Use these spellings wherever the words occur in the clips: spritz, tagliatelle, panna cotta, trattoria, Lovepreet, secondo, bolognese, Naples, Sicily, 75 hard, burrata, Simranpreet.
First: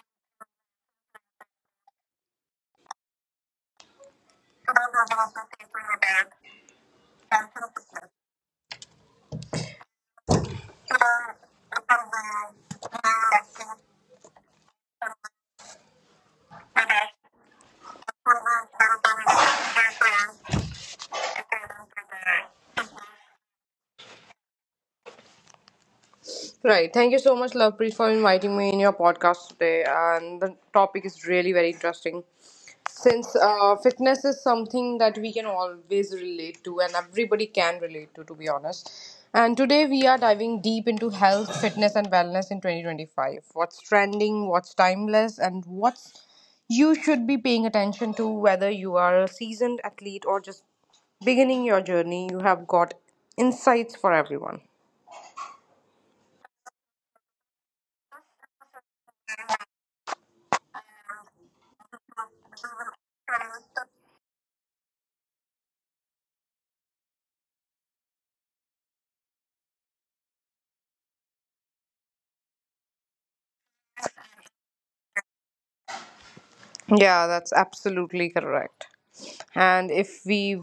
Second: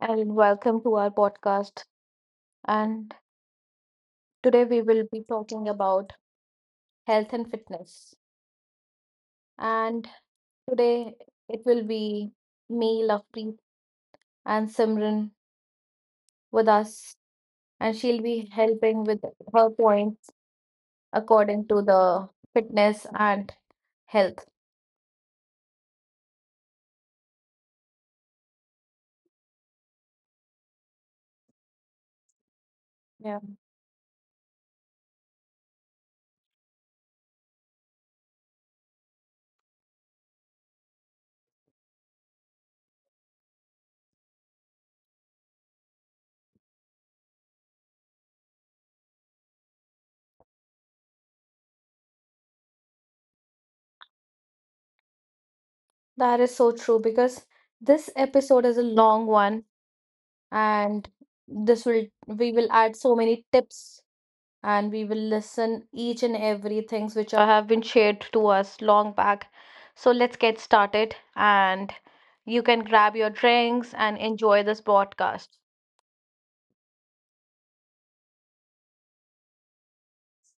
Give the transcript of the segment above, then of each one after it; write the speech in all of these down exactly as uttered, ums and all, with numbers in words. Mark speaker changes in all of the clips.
Speaker 1: and welcome to our podcast. And today we will be talking about health and fitness. And today it will be me, Lovepreet, and Simran with us, and she'll be helping with her points according to the fitness and health.
Speaker 2: Right. Thank you so much, Lovepreet, for inviting me in your podcast today. And the topic is really very interesting. Since
Speaker 1: Yeah,
Speaker 2: uh, fitness is something that we can always relate to, and everybody can relate to, to be honest. And today we are diving deep into health, fitness, and wellness in twenty twenty-five. What's trending, what's timeless, and what's you should be paying attention to, whether you are a seasoned athlete or just beginning your journey. You have got insights for everyone.
Speaker 1: that is so true because this episode is a long one, and this will we will add so many tips and we will listen each and every things which are, have been shared to us long back. So let's get started, and you can grab your drinks and enjoy this podcast.
Speaker 2: Yeah, that's absolutely correct. And if we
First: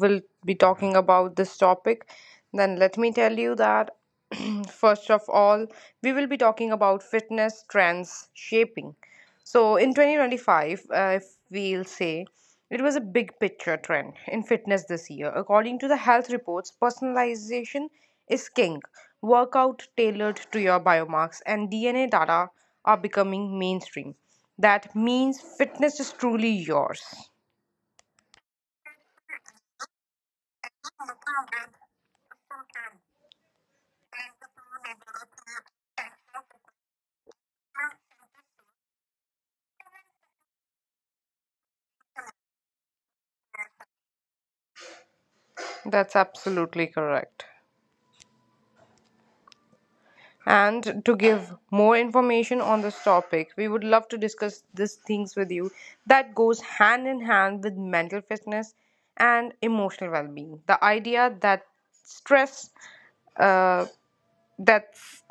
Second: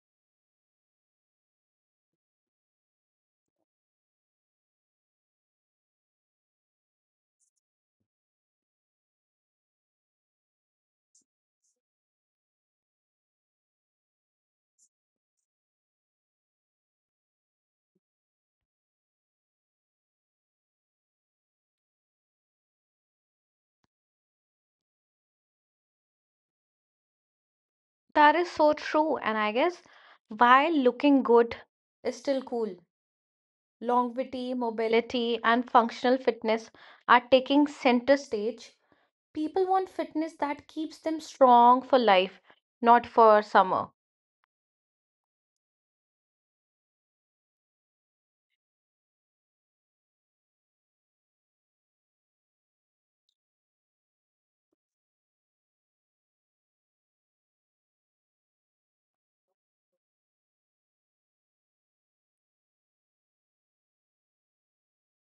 Speaker 2: will be talking about this topic, then let me tell you that first of all, we will be talking about fitness trends shaping. So in twenty twenty-five, uh, if we'll say, it was a big picture trend in fitness this year. According to the health reports, personalization is king. Workout tailored to your biomarks and D N A data are becoming mainstream. That means fitness is truly yours.
Speaker 1: That is so true, and I guess while looking good is still cool, longevity, mobility, and functional fitness are taking center stage. People want fitness that keeps them strong for life, not for summer.
Speaker 2: That's absolutely correct. And to give more information on this topic, we would love to discuss these things with you that goes hand in hand with mental fitness and emotional well being. The idea that stress, uh, that's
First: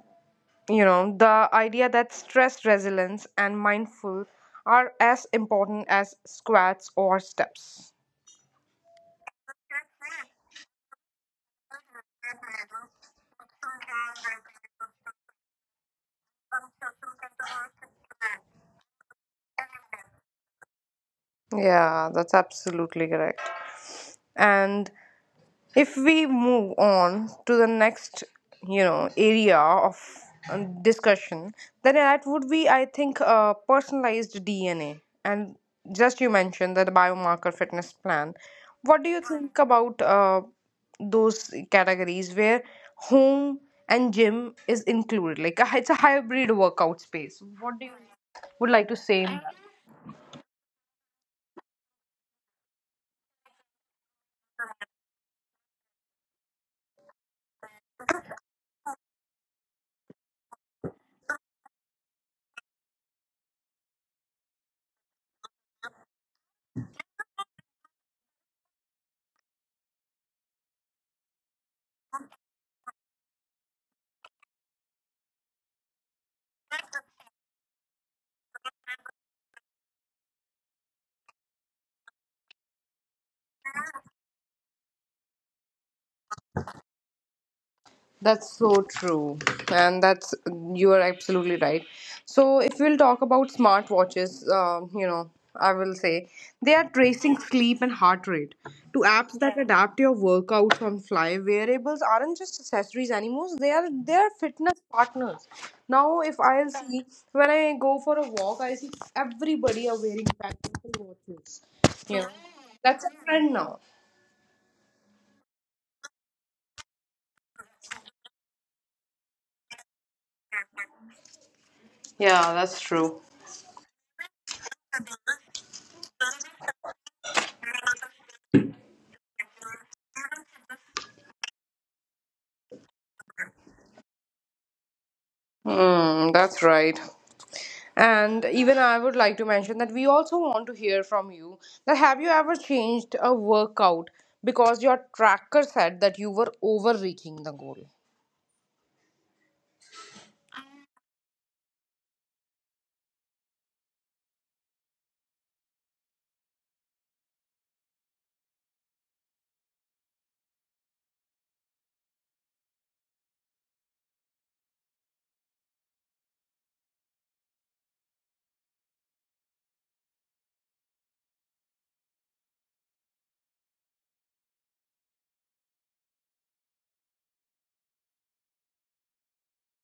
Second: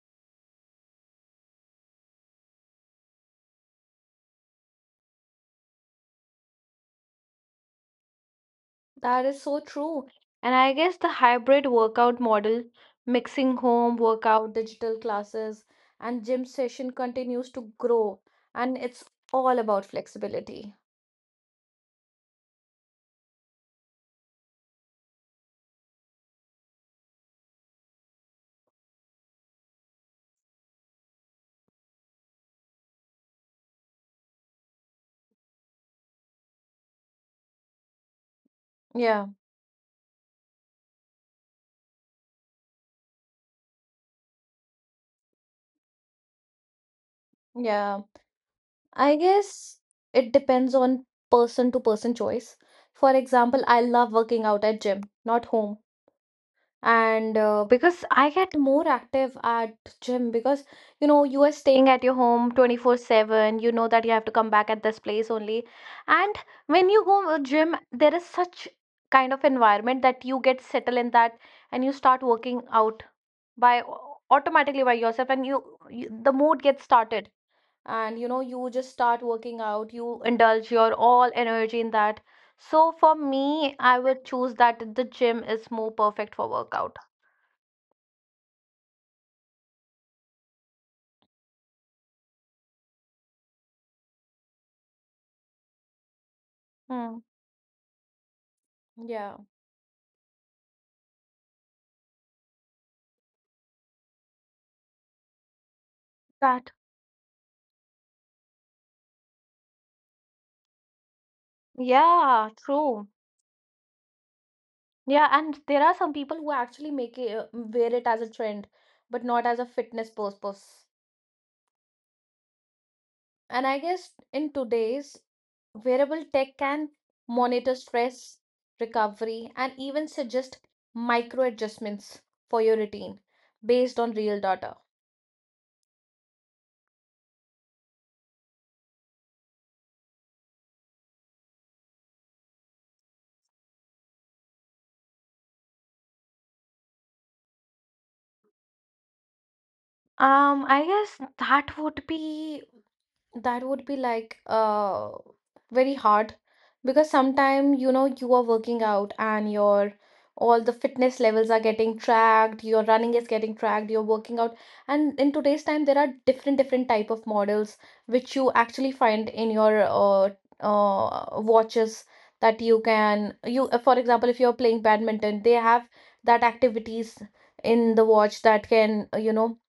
Speaker 2: you know, the idea that stress resilience and mindful are as important as squats or steps.
Speaker 1: That is so true. And I guess the hybrid workout model, mixing home workout, digital classes, and gym session continues to grow. And it's all about flexibility.
Speaker 2: Yeah, that's absolutely correct. And if we move on to the next, you know, area of uh, discussion, then that would be, I think, uh, personalized DNA, and just you mentioned that the biomarker fitness plan. What do you
Speaker 1: Yeah,
Speaker 2: think about uh, those categories where home and gym is included, like a, it's a hybrid workout space? What do
Speaker 1: yeah.
Speaker 2: you would like to say?
Speaker 1: I guess it depends on person to person choice. For example, I love working out at gym, not home. And uh, because I get more active at gym because you know you are staying at your home twenty-four seven, you know that you have to come back at this place only. And when you go to gym, there is such kind of environment that you get settled in that and you start working out by automatically by yourself, and you, you the mood gets started, and you know you just start working out, you indulge your all energy in that. So for me, I would choose that the gym is more perfect for workout.
Speaker 2: That's so true. And that's, you are absolutely right. So, if we'll talk about smartwatches, um, you know, I will say they are
Speaker 1: Hmm.
Speaker 2: tracing sleep and heart rate to apps
Speaker 1: Yeah.
Speaker 2: that adapt your workouts on fly. Wearables aren't just accessories anymore, they are they are fitness partners. Now, if I'll
Speaker 1: That,
Speaker 2: see, when I go for a walk, I see everybody are wearing practical watches. You know,
Speaker 1: yeah,
Speaker 2: that's a
Speaker 1: true.
Speaker 2: trend now.
Speaker 1: Yeah, and there are some people who actually make it uh, wear it as a trend, but not as a fitness purpose.
Speaker 2: Yeah, that's true.
Speaker 1: And I guess in today's wearable tech can monitor stress, recovery, and even suggest micro adjustments for your routine based on real data.
Speaker 2: Mm, that's right. And even I would like to mention that we also want to hear from you that have you ever changed a workout because your tracker said that you were overreaching the goal?
Speaker 1: Um, I guess that would be that would be like uh very hard because sometime you know you are working out and your all the fitness levels are getting tracked, your running is getting tracked, you're working out. And in today's time there are different different type of models which you actually find in your uh, uh watches, that you can you uh, for example if you're playing badminton they have that activities in the watch that can uh, you know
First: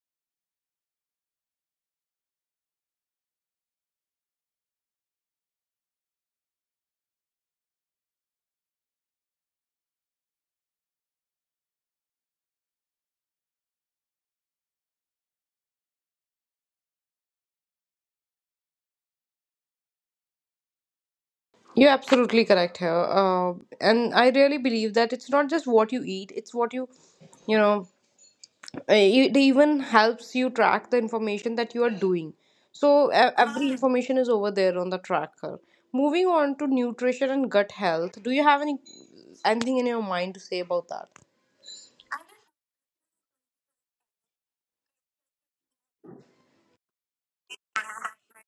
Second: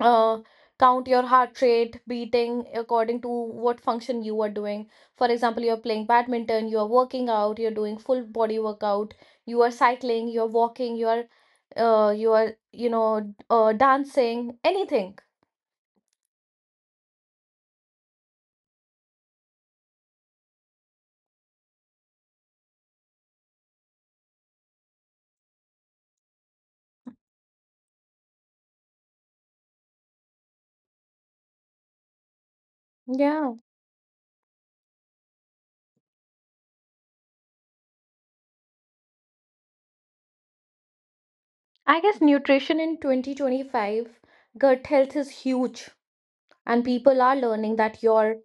Speaker 1: uh, count your heart rate beating according to what function you are doing. For example, you're playing badminton, you are working out, you're doing full body workout, you are cycling, you're walking, you are uh, you are you know uh, dancing, anything.
Speaker 2: You're absolutely correct here. Uh, and I really believe that it's not just what you eat, it's what you, you know, eh, it even helps you track the information that you are doing. So e-
Speaker 1: Yeah,
Speaker 2: every information is over there on the tracker. Moving on to nutrition and gut health, do you have any anything in your mind to say about that?
Speaker 1: I guess nutrition in twenty twenty-five, gut health is huge. And people are learning that your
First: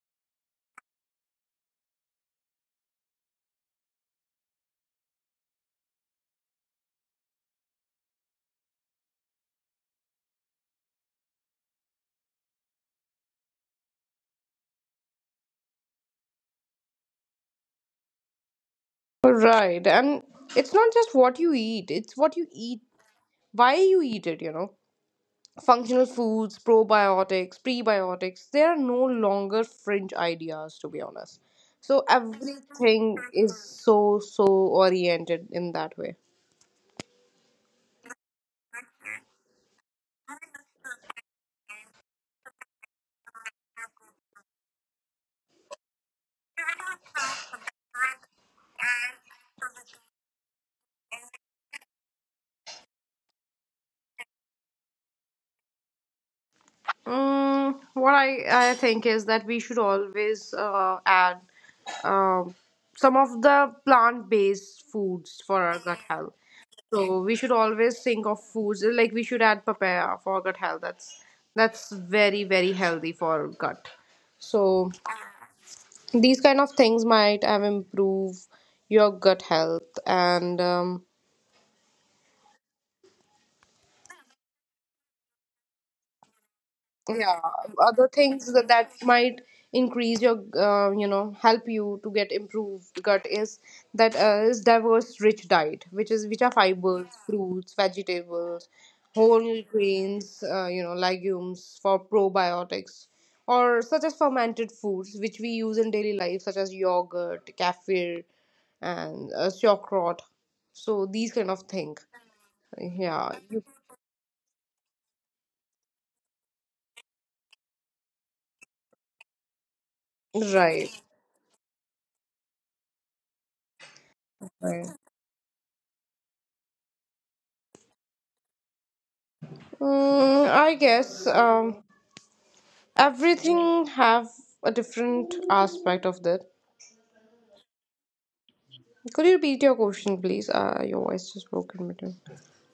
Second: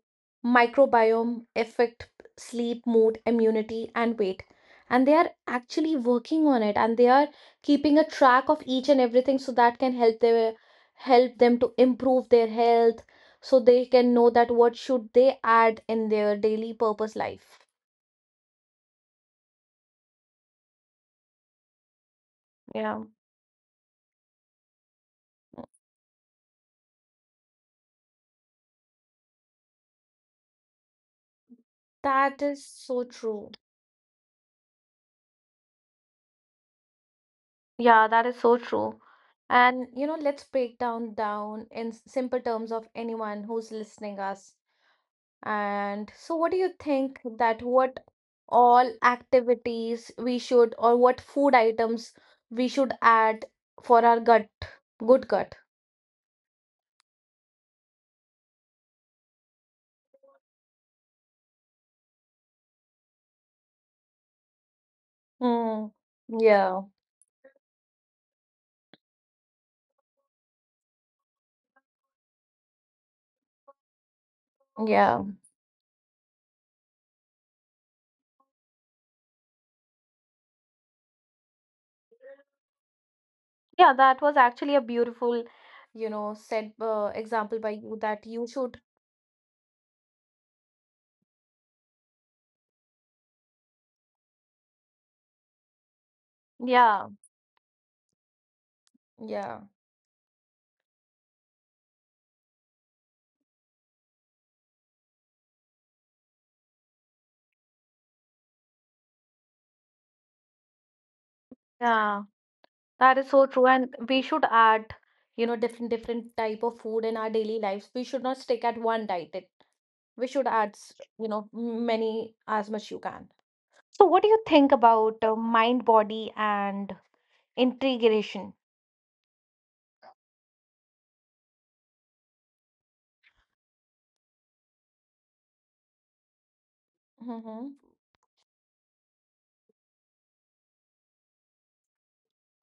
Speaker 1: microbiome affect sleep, mood, immunity, and weight, and they are actually working on it, and they are keeping a track of each and everything so that can help their help them to improve their health, so they can know that what should they add in their daily purpose life.
Speaker 2: Right. And it's not just what you eat, it's what you eat,
Speaker 1: Yeah,
Speaker 2: why you eat it, you know. Functional foods, probiotics, prebiotics, they are no longer fringe ideas, to be honest. So
Speaker 1: that is so
Speaker 2: everything
Speaker 1: true.
Speaker 2: is so, so oriented in that way.
Speaker 1: Yeah, that is so true. And you know, let's break down down in s- simple terms of anyone who's listening us. And so, what do you think that what all activities we should, or what food items we should add for our gut, good gut?
Speaker 2: Mm, what I, I think is that we should always uh, add um, some of the plant based foods for our
Speaker 1: Mm,
Speaker 2: gut health.
Speaker 1: yeah,
Speaker 2: So we should always think of foods like we should add papaya for gut health. That's that's very very healthy for gut. So
Speaker 1: yeah,
Speaker 2: these kind of things might um, improve your gut health and. Um,
Speaker 1: yeah. That was actually a beautiful, you know, said uh,
Speaker 2: yeah
Speaker 1: example by you
Speaker 2: Other
Speaker 1: that
Speaker 2: things
Speaker 1: you
Speaker 2: that,
Speaker 1: should,
Speaker 2: that might increase your uh, you know, help you to get improved gut is that uh, is diverse rich diet which is which are fibers,
Speaker 1: yeah,
Speaker 2: fruits, vegetables, whole
Speaker 1: yeah.
Speaker 2: grains, uh, you know, legumes, for probiotics or such as fermented foods which we use in daily life, such as yogurt, kefir, and uh, sauerkraut. So these kind of thing,
Speaker 1: Yeah, that
Speaker 2: yeah
Speaker 1: is so
Speaker 2: you-
Speaker 1: true. And we should add, you know, different different type of food in our daily lives. We should not stick at one diet. We should add
Speaker 2: right.
Speaker 1: s- You know, many, as much you can. So, what do you think
Speaker 2: Right.
Speaker 1: about uh, mind, body, and integration?
Speaker 2: Mm, I guess um, everything have a different aspect of that.
Speaker 1: Hmm.
Speaker 2: Could you repeat your question, please? Uh, your voice just broke in between.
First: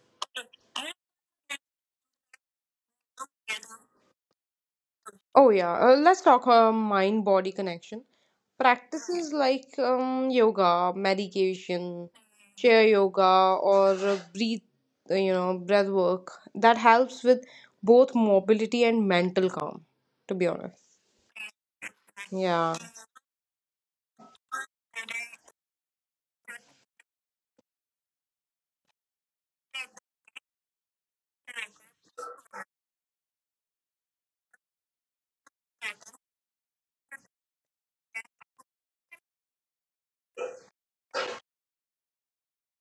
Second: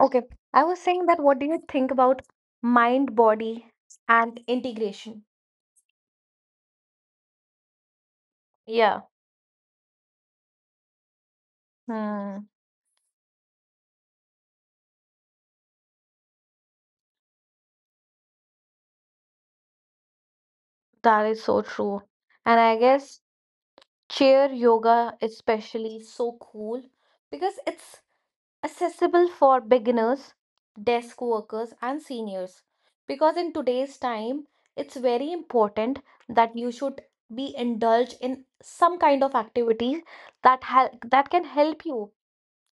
Speaker 1: Okay, I was saying that what do you think about mind, body, and integration?
Speaker 2: Oh yeah, uh, let's talk uh, mind-body connection.
Speaker 1: Yeah.
Speaker 2: Practices like um, yoga, meditation,
Speaker 1: Hmm.
Speaker 2: chair yoga, or uh, breathe, uh, you know, breath work, that helps with both mobility and mental calm. To be honest,
Speaker 1: That is so true. And
Speaker 2: yeah,
Speaker 1: I guess chair yoga, is especially, so cool because it's accessible for beginners, desk workers, and seniors. Because in today's time, it's very important that you should be indulged in some kind of activity that hel- that can help you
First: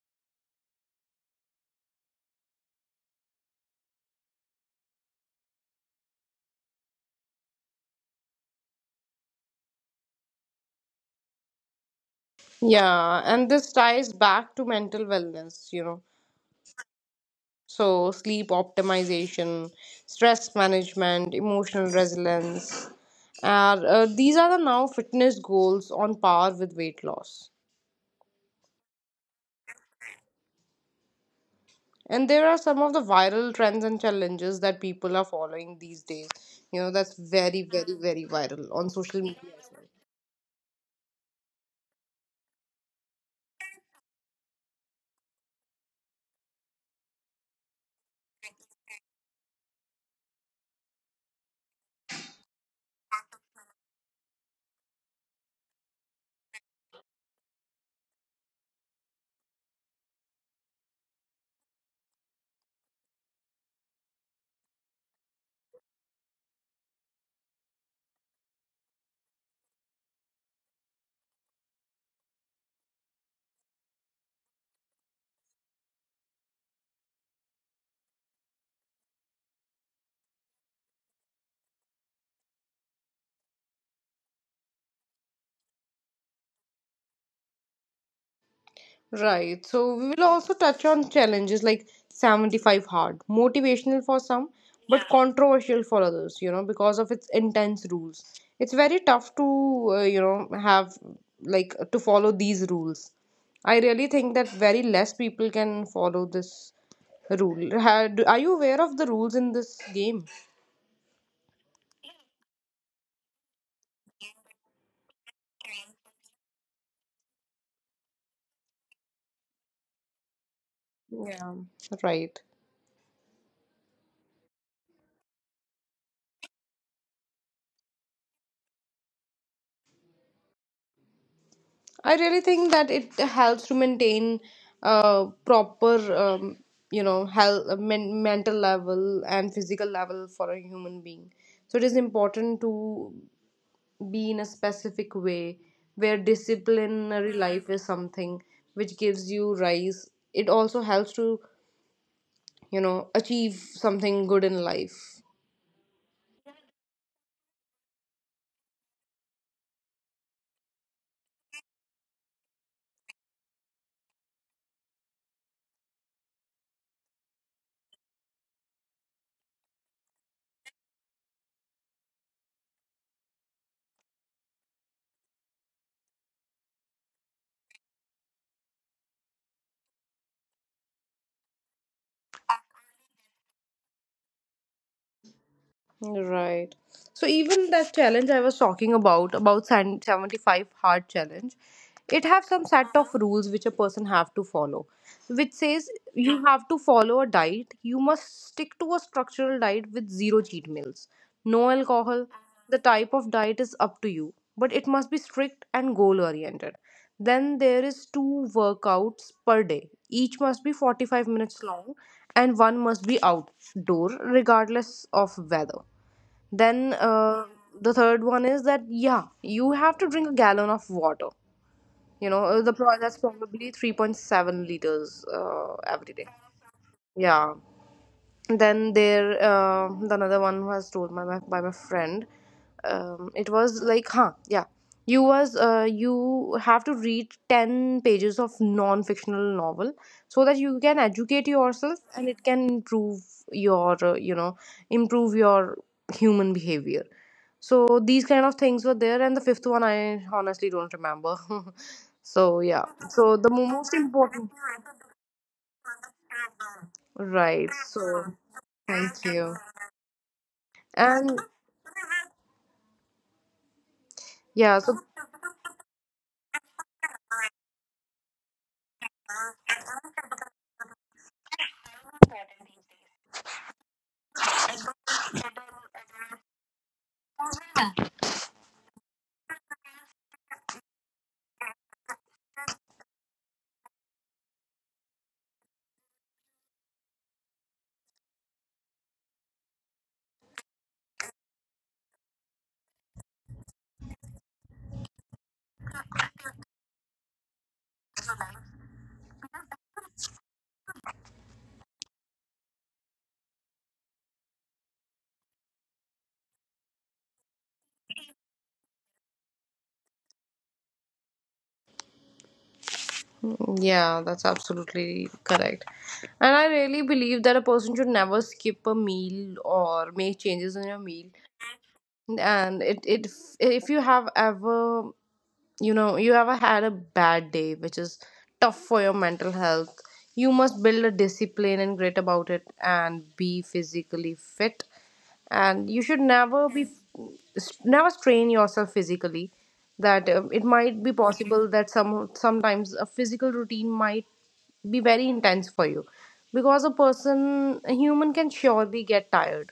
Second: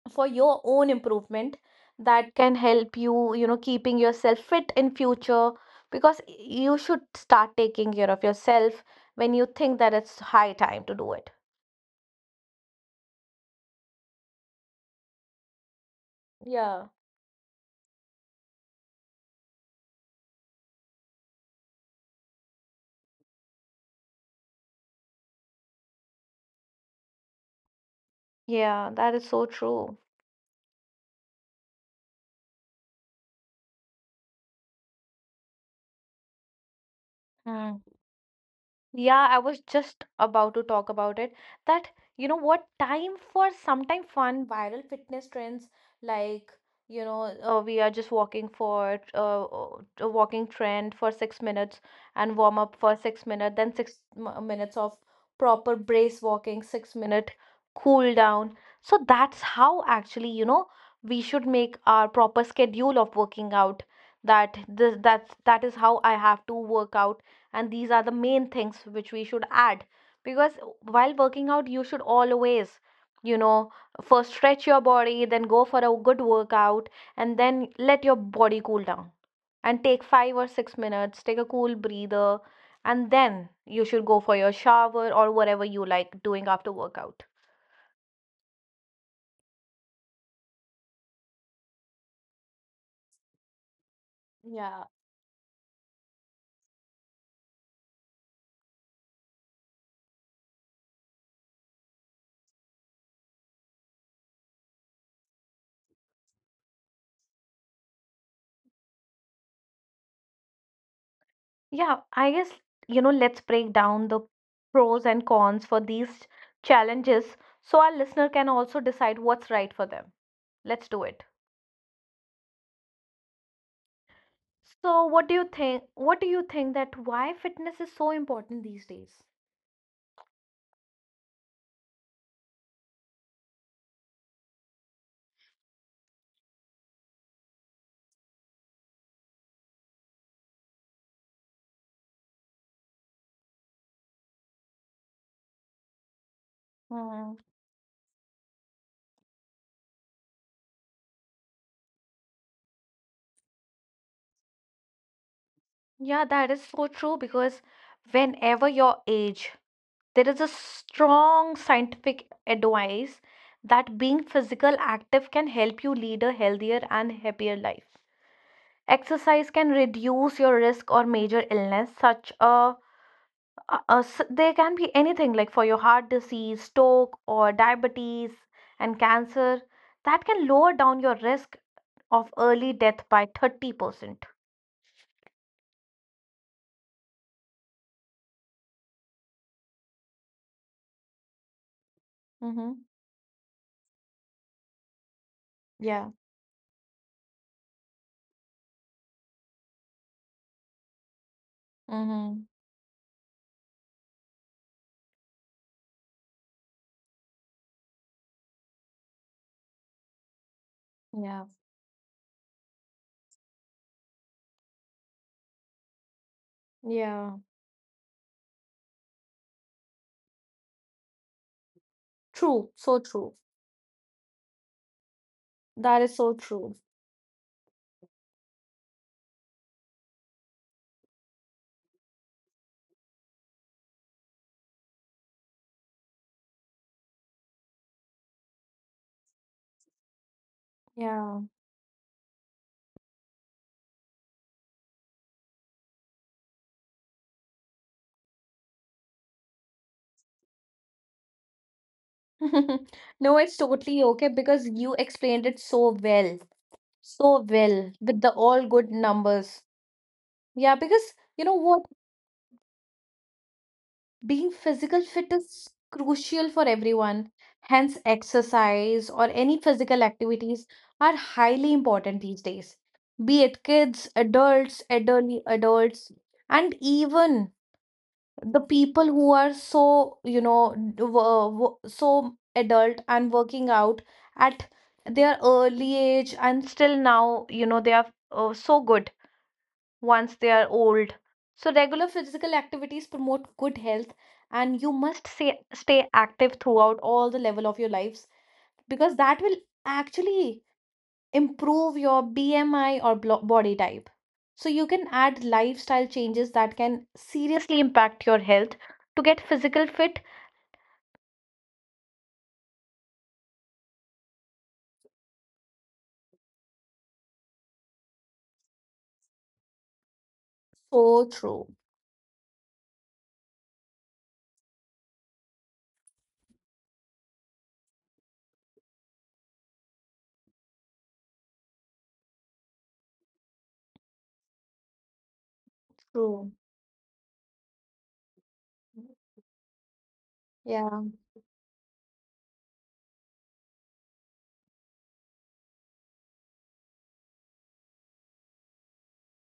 Speaker 1: for your own improvement, that can help you, you know, keeping yourself fit in future. Because you should start taking care of yourself when you think that it's high time to do it.
Speaker 2: yeah, and this ties back to mental wellness. You know.
Speaker 1: Yeah.
Speaker 2: So, sleep optimization, stress management, emotional resilience, and uh, these are the now fitness goals on par with weight loss.
Speaker 1: Yeah, that is so true.
Speaker 2: And there are some of the viral trends and challenges that people are following these days. You know, that's very,
Speaker 1: Mm.
Speaker 2: very, very viral on social
Speaker 1: Yeah,
Speaker 2: media.
Speaker 1: I was just about to talk about it. That, you know what, time for sometime fun viral fitness trends like, you know, uh, we are just walking for uh, uh, a walking trend for six minutes and warm up for six minutes, then six m- uh, minutes of proper brace walking, six minute cool down. So that's how actually, you know, we should make our proper schedule of working out. That this that's That is how I have to work out, and these are the main things which we should add. Because while working out you should always, you know, first stretch your body, then go for a good workout, and then let your body cool down, and take five or six minutes, take a cool breather, and then you should go for your shower or whatever you like doing after workout.
Speaker 2: Right. So we will also touch on challenges like seventy-five hard, motivational for some,
Speaker 1: Yeah.
Speaker 2: but yeah, controversial for others, you know, because of its intense rules. It's very tough to, uh, you know, have like to follow these rules. I really think that very less people can follow this rule. Had, are you aware of the rules in this game?
Speaker 1: Yeah, I guess, you know, let's break down the pros and cons for these challenges so our listener can also decide what's right for them. Let's do it.
Speaker 2: Yeah. Right.
Speaker 1: So, what do you think? What do you think that why fitness is so important these days?
Speaker 2: I really think that it helps to maintain uh, proper, um, you know, health, uh, men- mental level and physical level for a human being. So it is important to be in a specific way where disciplinary
Speaker 1: Hmm.
Speaker 2: life is something which gives you rise. It also helps to, you know, achieve something good in life.
Speaker 1: Yeah, that is so true because whenever your age, there is a strong scientific advice that being physical active can help you lead a healthier and happier life. Exercise can reduce your risk or major illness such a Uh, uh, s there can be anything like for your heart disease, stroke, or diabetes and cancer, that can lower down your risk of early death by thirty percent.
Speaker 2: Right. So even that challenge I was talking about, about san- seventy-five hard challenge, it have some set
Speaker 1: Mm-hmm.
Speaker 2: of rules which a person have to follow, which says
Speaker 1: Yeah.
Speaker 2: you have to follow a diet. You must stick to a structural diet with zero cheat meals, no alcohol.
Speaker 1: Mm-hmm.
Speaker 2: The type of diet is up to you, but it must be strict and goal oriented. Then there is two workouts per day. Each must be forty-five minutes
Speaker 1: Yeah.
Speaker 2: long and one must be outdoor regardless of weather. Then uh,
Speaker 1: Yeah.
Speaker 2: the third one is that, yeah, you have to drink a gallon of water. You know, uh, the pro
Speaker 1: True.
Speaker 2: that's
Speaker 1: So true.
Speaker 2: probably three point seven liters uh, every
Speaker 1: That
Speaker 2: day.
Speaker 1: is so true.
Speaker 2: Yeah, then there uh, the another one was told by my by my friend. Um, it was like, huh yeah you was uh, you have to read ten pages of non-fictional novel so that you can educate
Speaker 1: Yeah.
Speaker 2: yourself and it can improve your uh, you know, improve your human behavior. So these kind of things were there, and the fifth one I honestly don't remember. So yeah, so the
Speaker 1: No,
Speaker 2: mo-
Speaker 1: it's
Speaker 2: most
Speaker 1: totally
Speaker 2: important
Speaker 1: okay because you explained it so well. So
Speaker 2: right.
Speaker 1: well
Speaker 2: So
Speaker 1: with the all good
Speaker 2: thank you.
Speaker 1: numbers. Yeah,
Speaker 2: And
Speaker 1: because you know what? Being
Speaker 2: yeah, so
Speaker 1: physical fit is crucial for everyone. Hence, exercise or any physical activities are highly important these days, be it kids, adults, elderly adults, and even the people who are so, you know, d- wo- wo- so adult and working out at their early age, and still now, you know, they are uh, so good once they are old. So, regular physical activities promote good health, and you must say, stay active throughout all the level of your lives because that will actually improve your B M I or blo- body type. So, you can add lifestyle changes that can seriously impact your health to get physical fit.
Speaker 2: yeah, that's absolutely correct. And I really believe that a person should never skip a meal or make changes in your meal.
Speaker 1: So true.
Speaker 2: And it it if you have ever, you know, you ever had a bad day which is tough for your mental health, you must build a discipline and grit about it and be physically fit. And you should never
Speaker 1: True.
Speaker 2: be, never strain yourself physically. That um, it might be
Speaker 1: Yeah.
Speaker 2: possible that some sometimes a physical routine might be very intense for you, because a person, a human, can surely get tired.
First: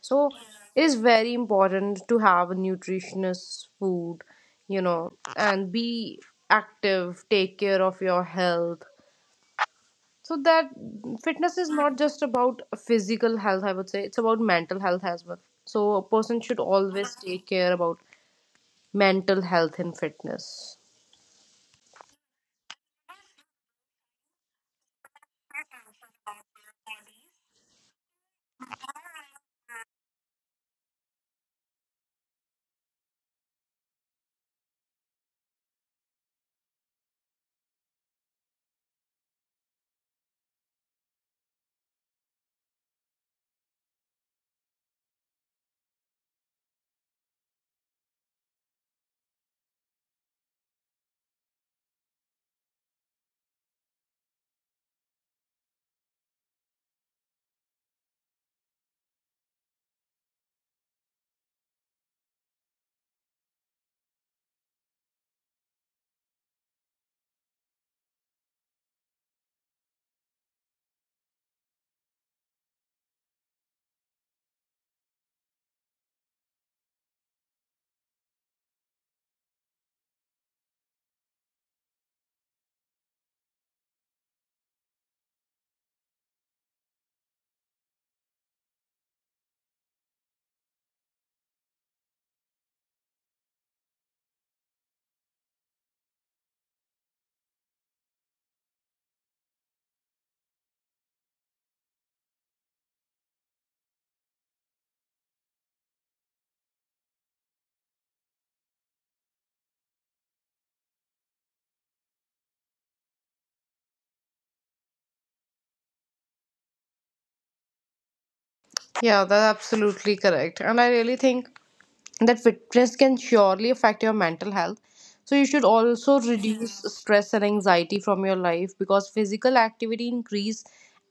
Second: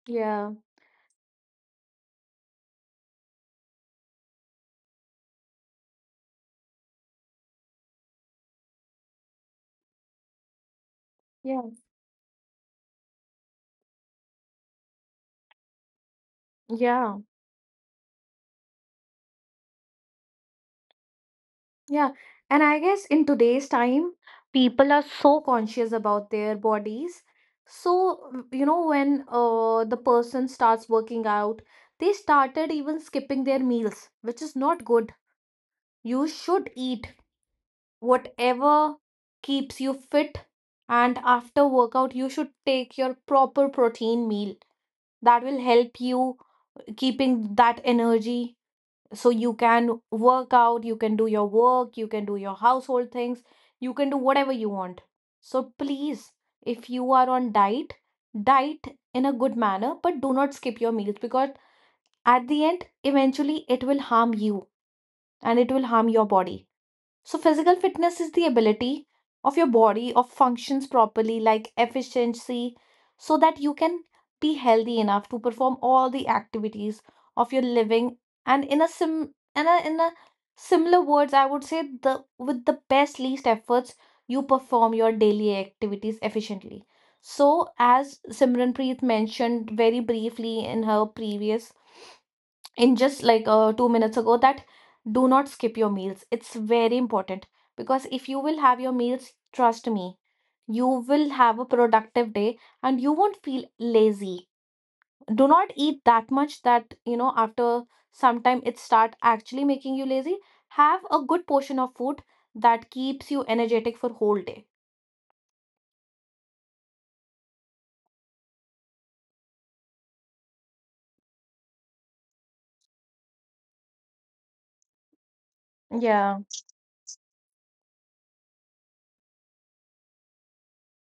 Speaker 2: So
Speaker 1: Yeah.
Speaker 2: it is very important to have a nutritious food, you know, and be active, take care of your health. So that fitness is
Speaker 1: Yeah.
Speaker 2: not just about physical health, I would say, it's about mental health as well. So a person should always
Speaker 1: Yeah.
Speaker 2: take care about mental health and fitness.
Speaker 1: Yeah, and I guess in today's time, people are so conscious about their bodies. So, w- you know, when uh, the person starts working out, they started even skipping their meals, which is not good. You should eat whatever keeps you fit, and after workout, you should take your proper protein meal. That will help you keeping that energy, so you can work out, you can do your work, you can do your household things, you can do whatever you want. So please, if you are on diet, diet in a good manner, but do not skip your meals because at the end eventually it will harm you, and it will harm your body. So, physical fitness is the ability of your body of functions properly, like efficiency, so that you can be healthy enough to perform all the activities of your living. And in a sim, in a, in a similar words, I would say the with the best least efforts, you perform your daily activities efficiently. So, as Simranpreet mentioned very briefly in her previous in just like uh, two minutes ago, that do not skip your meals. It's very important, because if you will have your meals, trust me, you will have a productive day and you won't feel lazy. Do not eat that much that you know after some time it start actually making you lazy. Have a good portion of food that keeps you energetic for whole day.
Speaker 2: Yeah, that's absolutely correct. And I really think that fitness can surely affect your mental health. So you should also
Speaker 1: Yeah,
Speaker 2: reduce stress and anxiety from your life, because physical activity increase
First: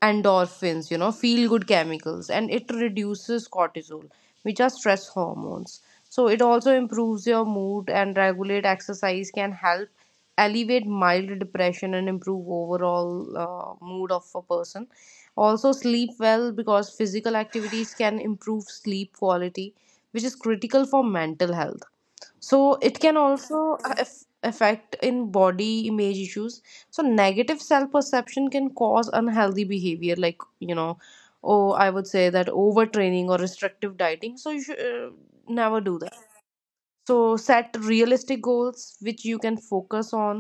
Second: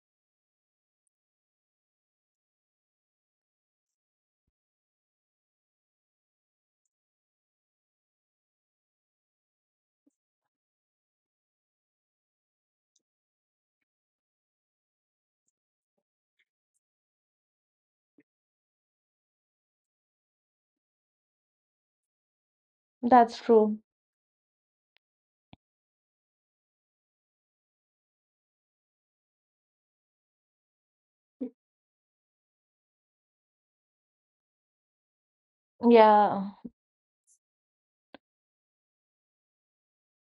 Speaker 2: endorphins, you know, feel good chemicals, and it reduces cortisol, which are stress hormones. So it also improves your mood, and regulate exercise can help alleviate mild depression and improve overall uh, mood of a person. Also sleep well, because physical activities can improve sleep quality, which is critical for mental health. So it can
Speaker 1: that's
Speaker 2: also
Speaker 1: true.
Speaker 2: aff- affect in body image issues. So negative self perception can cause unhealthy behavior, like, you know, oh, I would say that overtraining or restrictive dieting. So you should uh, never do that.
Speaker 1: Yeah,
Speaker 2: So set realistic goals which you can focus on,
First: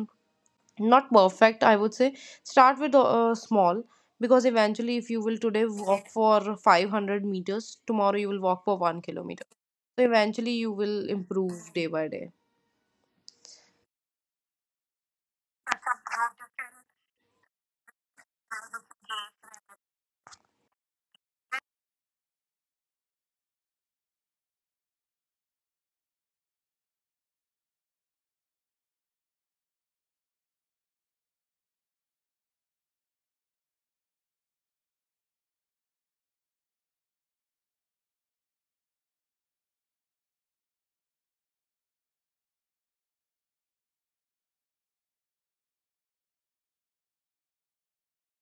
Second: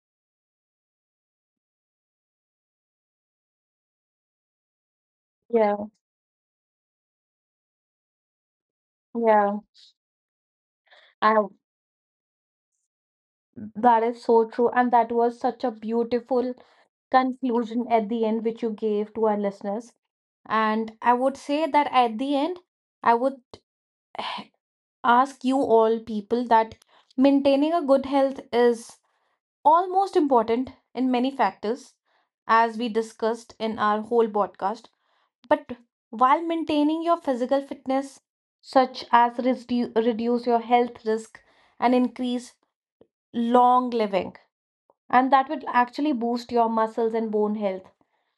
Speaker 2: not perfect, I would say. Start with uh, small, because eventually if you will today
Speaker 1: yeah,
Speaker 2: walk for five hundred meters, tomorrow you will walk for one kilometer.
Speaker 1: yeah.
Speaker 2: So eventually you will
Speaker 1: And
Speaker 2: improve day by day.
Speaker 1: that is so true. And that was such a beautiful conclusion at the end which you gave to our listeners. And I would say that at the end, I would ask you all people that maintaining a good health is almost important in many factors, as we discussed in our whole podcast. But while maintaining your physical fitness, such as redu- reduce your health risk and increase long living, and that would actually boost your muscles and bone health.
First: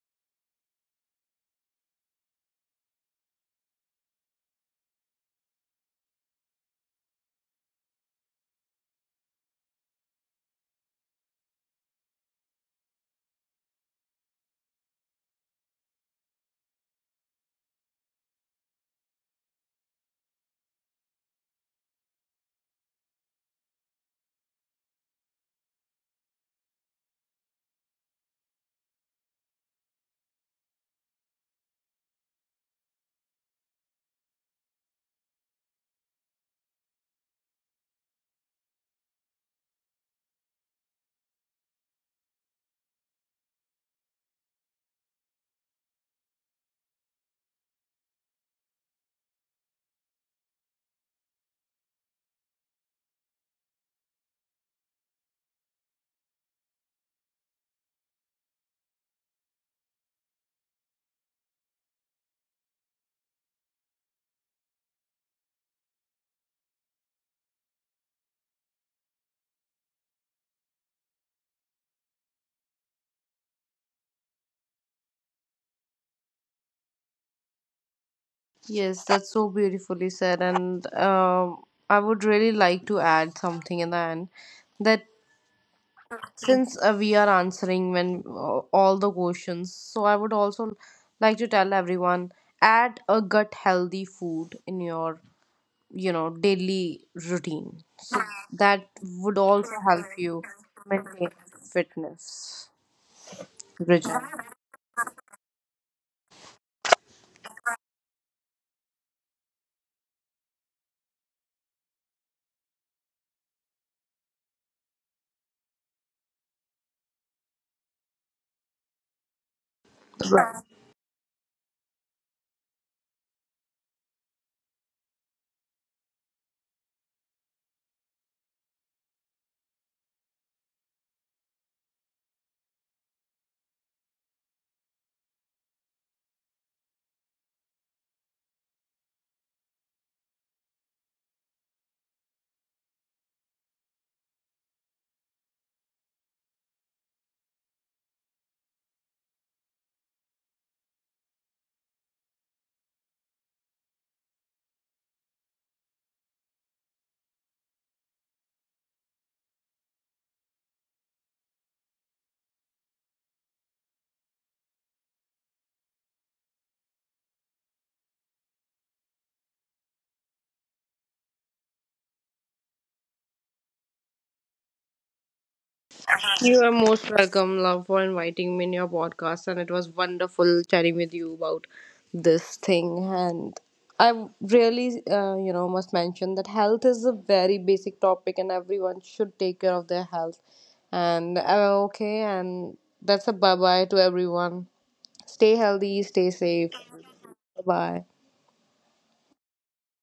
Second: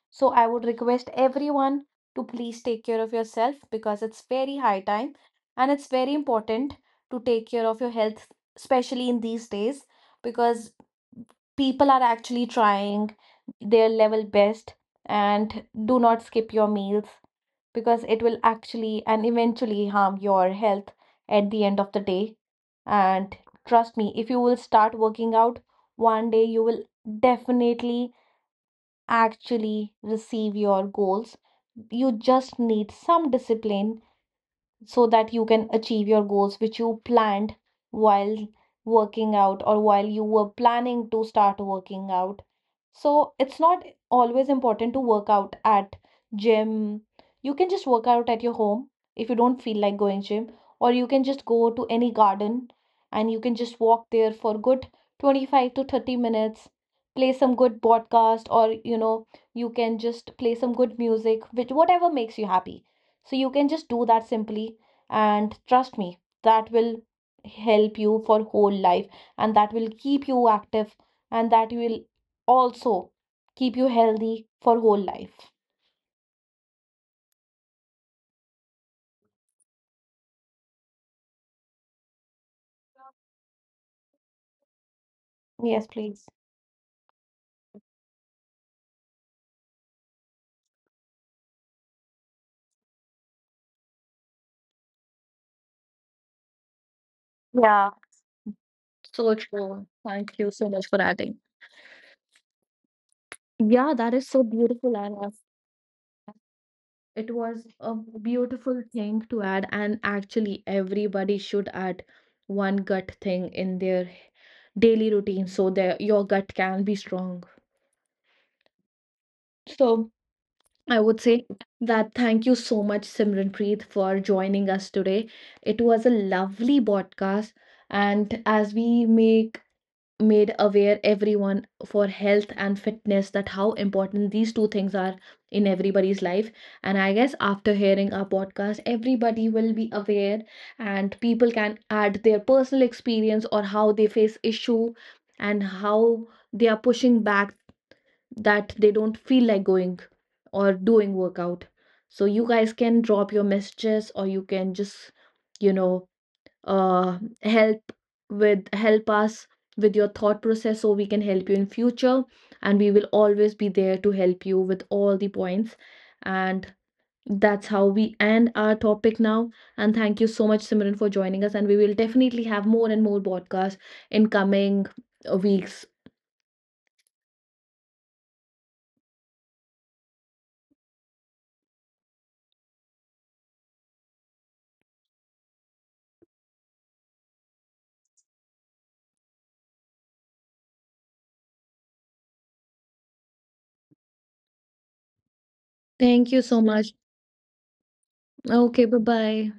Speaker 1: So I would request everyone to please take care of yourself because it's very high time and it's very important to take care of your health, especially in these days because people are actually trying their level best. And do not skip your meals because it will actually and eventually harm your health at the end of the day. And trust me, if you will start working out one day, you will definitely actually receive your goals. You just need some discipline so that you can achieve your goals which you planned while working out or while you were planning to start working out. So it's not always important to work out at gym. You can just work out at your home if you don't feel like going gym, or you can just go to any garden and you can just walk there for good twenty-five to thirty minutes, play some good podcast, or you know, you can just play some good music which whatever makes you happy. So you can just do that simply, and trust me, that will help you for whole life, and that will keep you active, and that will also keep you healthy for whole life.
Speaker 2: Yes, that's so beautifully said. And um, I would really like to add something in the end, that
Speaker 1: Yes, please.
Speaker 2: since uh, we are answering when uh, all the questions, so I would also like to tell everyone, add a gut healthy food in your, you know, daily routine. So
Speaker 1: Yeah,
Speaker 2: that would also
Speaker 1: so
Speaker 2: help
Speaker 1: true.
Speaker 2: you
Speaker 1: Thank you so much
Speaker 2: maintain
Speaker 1: for adding.
Speaker 2: fitness. Bridget.
Speaker 1: Yeah, that is so beautiful, Anna. It was a beautiful thing to add, and actually, everybody should add one gut thing in their daily routine so that your gut can be strong. So,
Speaker 2: Right.
Speaker 1: I would say that thank you so much, Simranpreet, for joining us today. It was a lovely podcast, and as we make made aware everyone for health and fitness, that how important these two things are in everybody's life. And I guess after hearing our podcast everybody will be aware, and people can add their personal experience or how they face issue and how they are pushing back, that they don't feel like going or doing workout. So you guys can drop your messages, or you can just, you know, uh help with help us with your thought process so we can help you in future. And we will always be there to help you with all the points. And that's how we end our topic now. And thank you so much, Simran, for joining us, and we will definitely have more and more podcasts in coming uh, weeks.
Speaker 2: You are most welcome, love, for inviting me in your podcast, and it was wonderful chatting with you about this thing. And I really, uh, you know, must mention that health is a very basic topic, and everyone should take care of their health. And uh, okay, and that's a bye bye to everyone. Stay healthy, stay safe.
Speaker 1: Thank you so much.
Speaker 2: Bye bye.
Speaker 1: Okay, bye bye.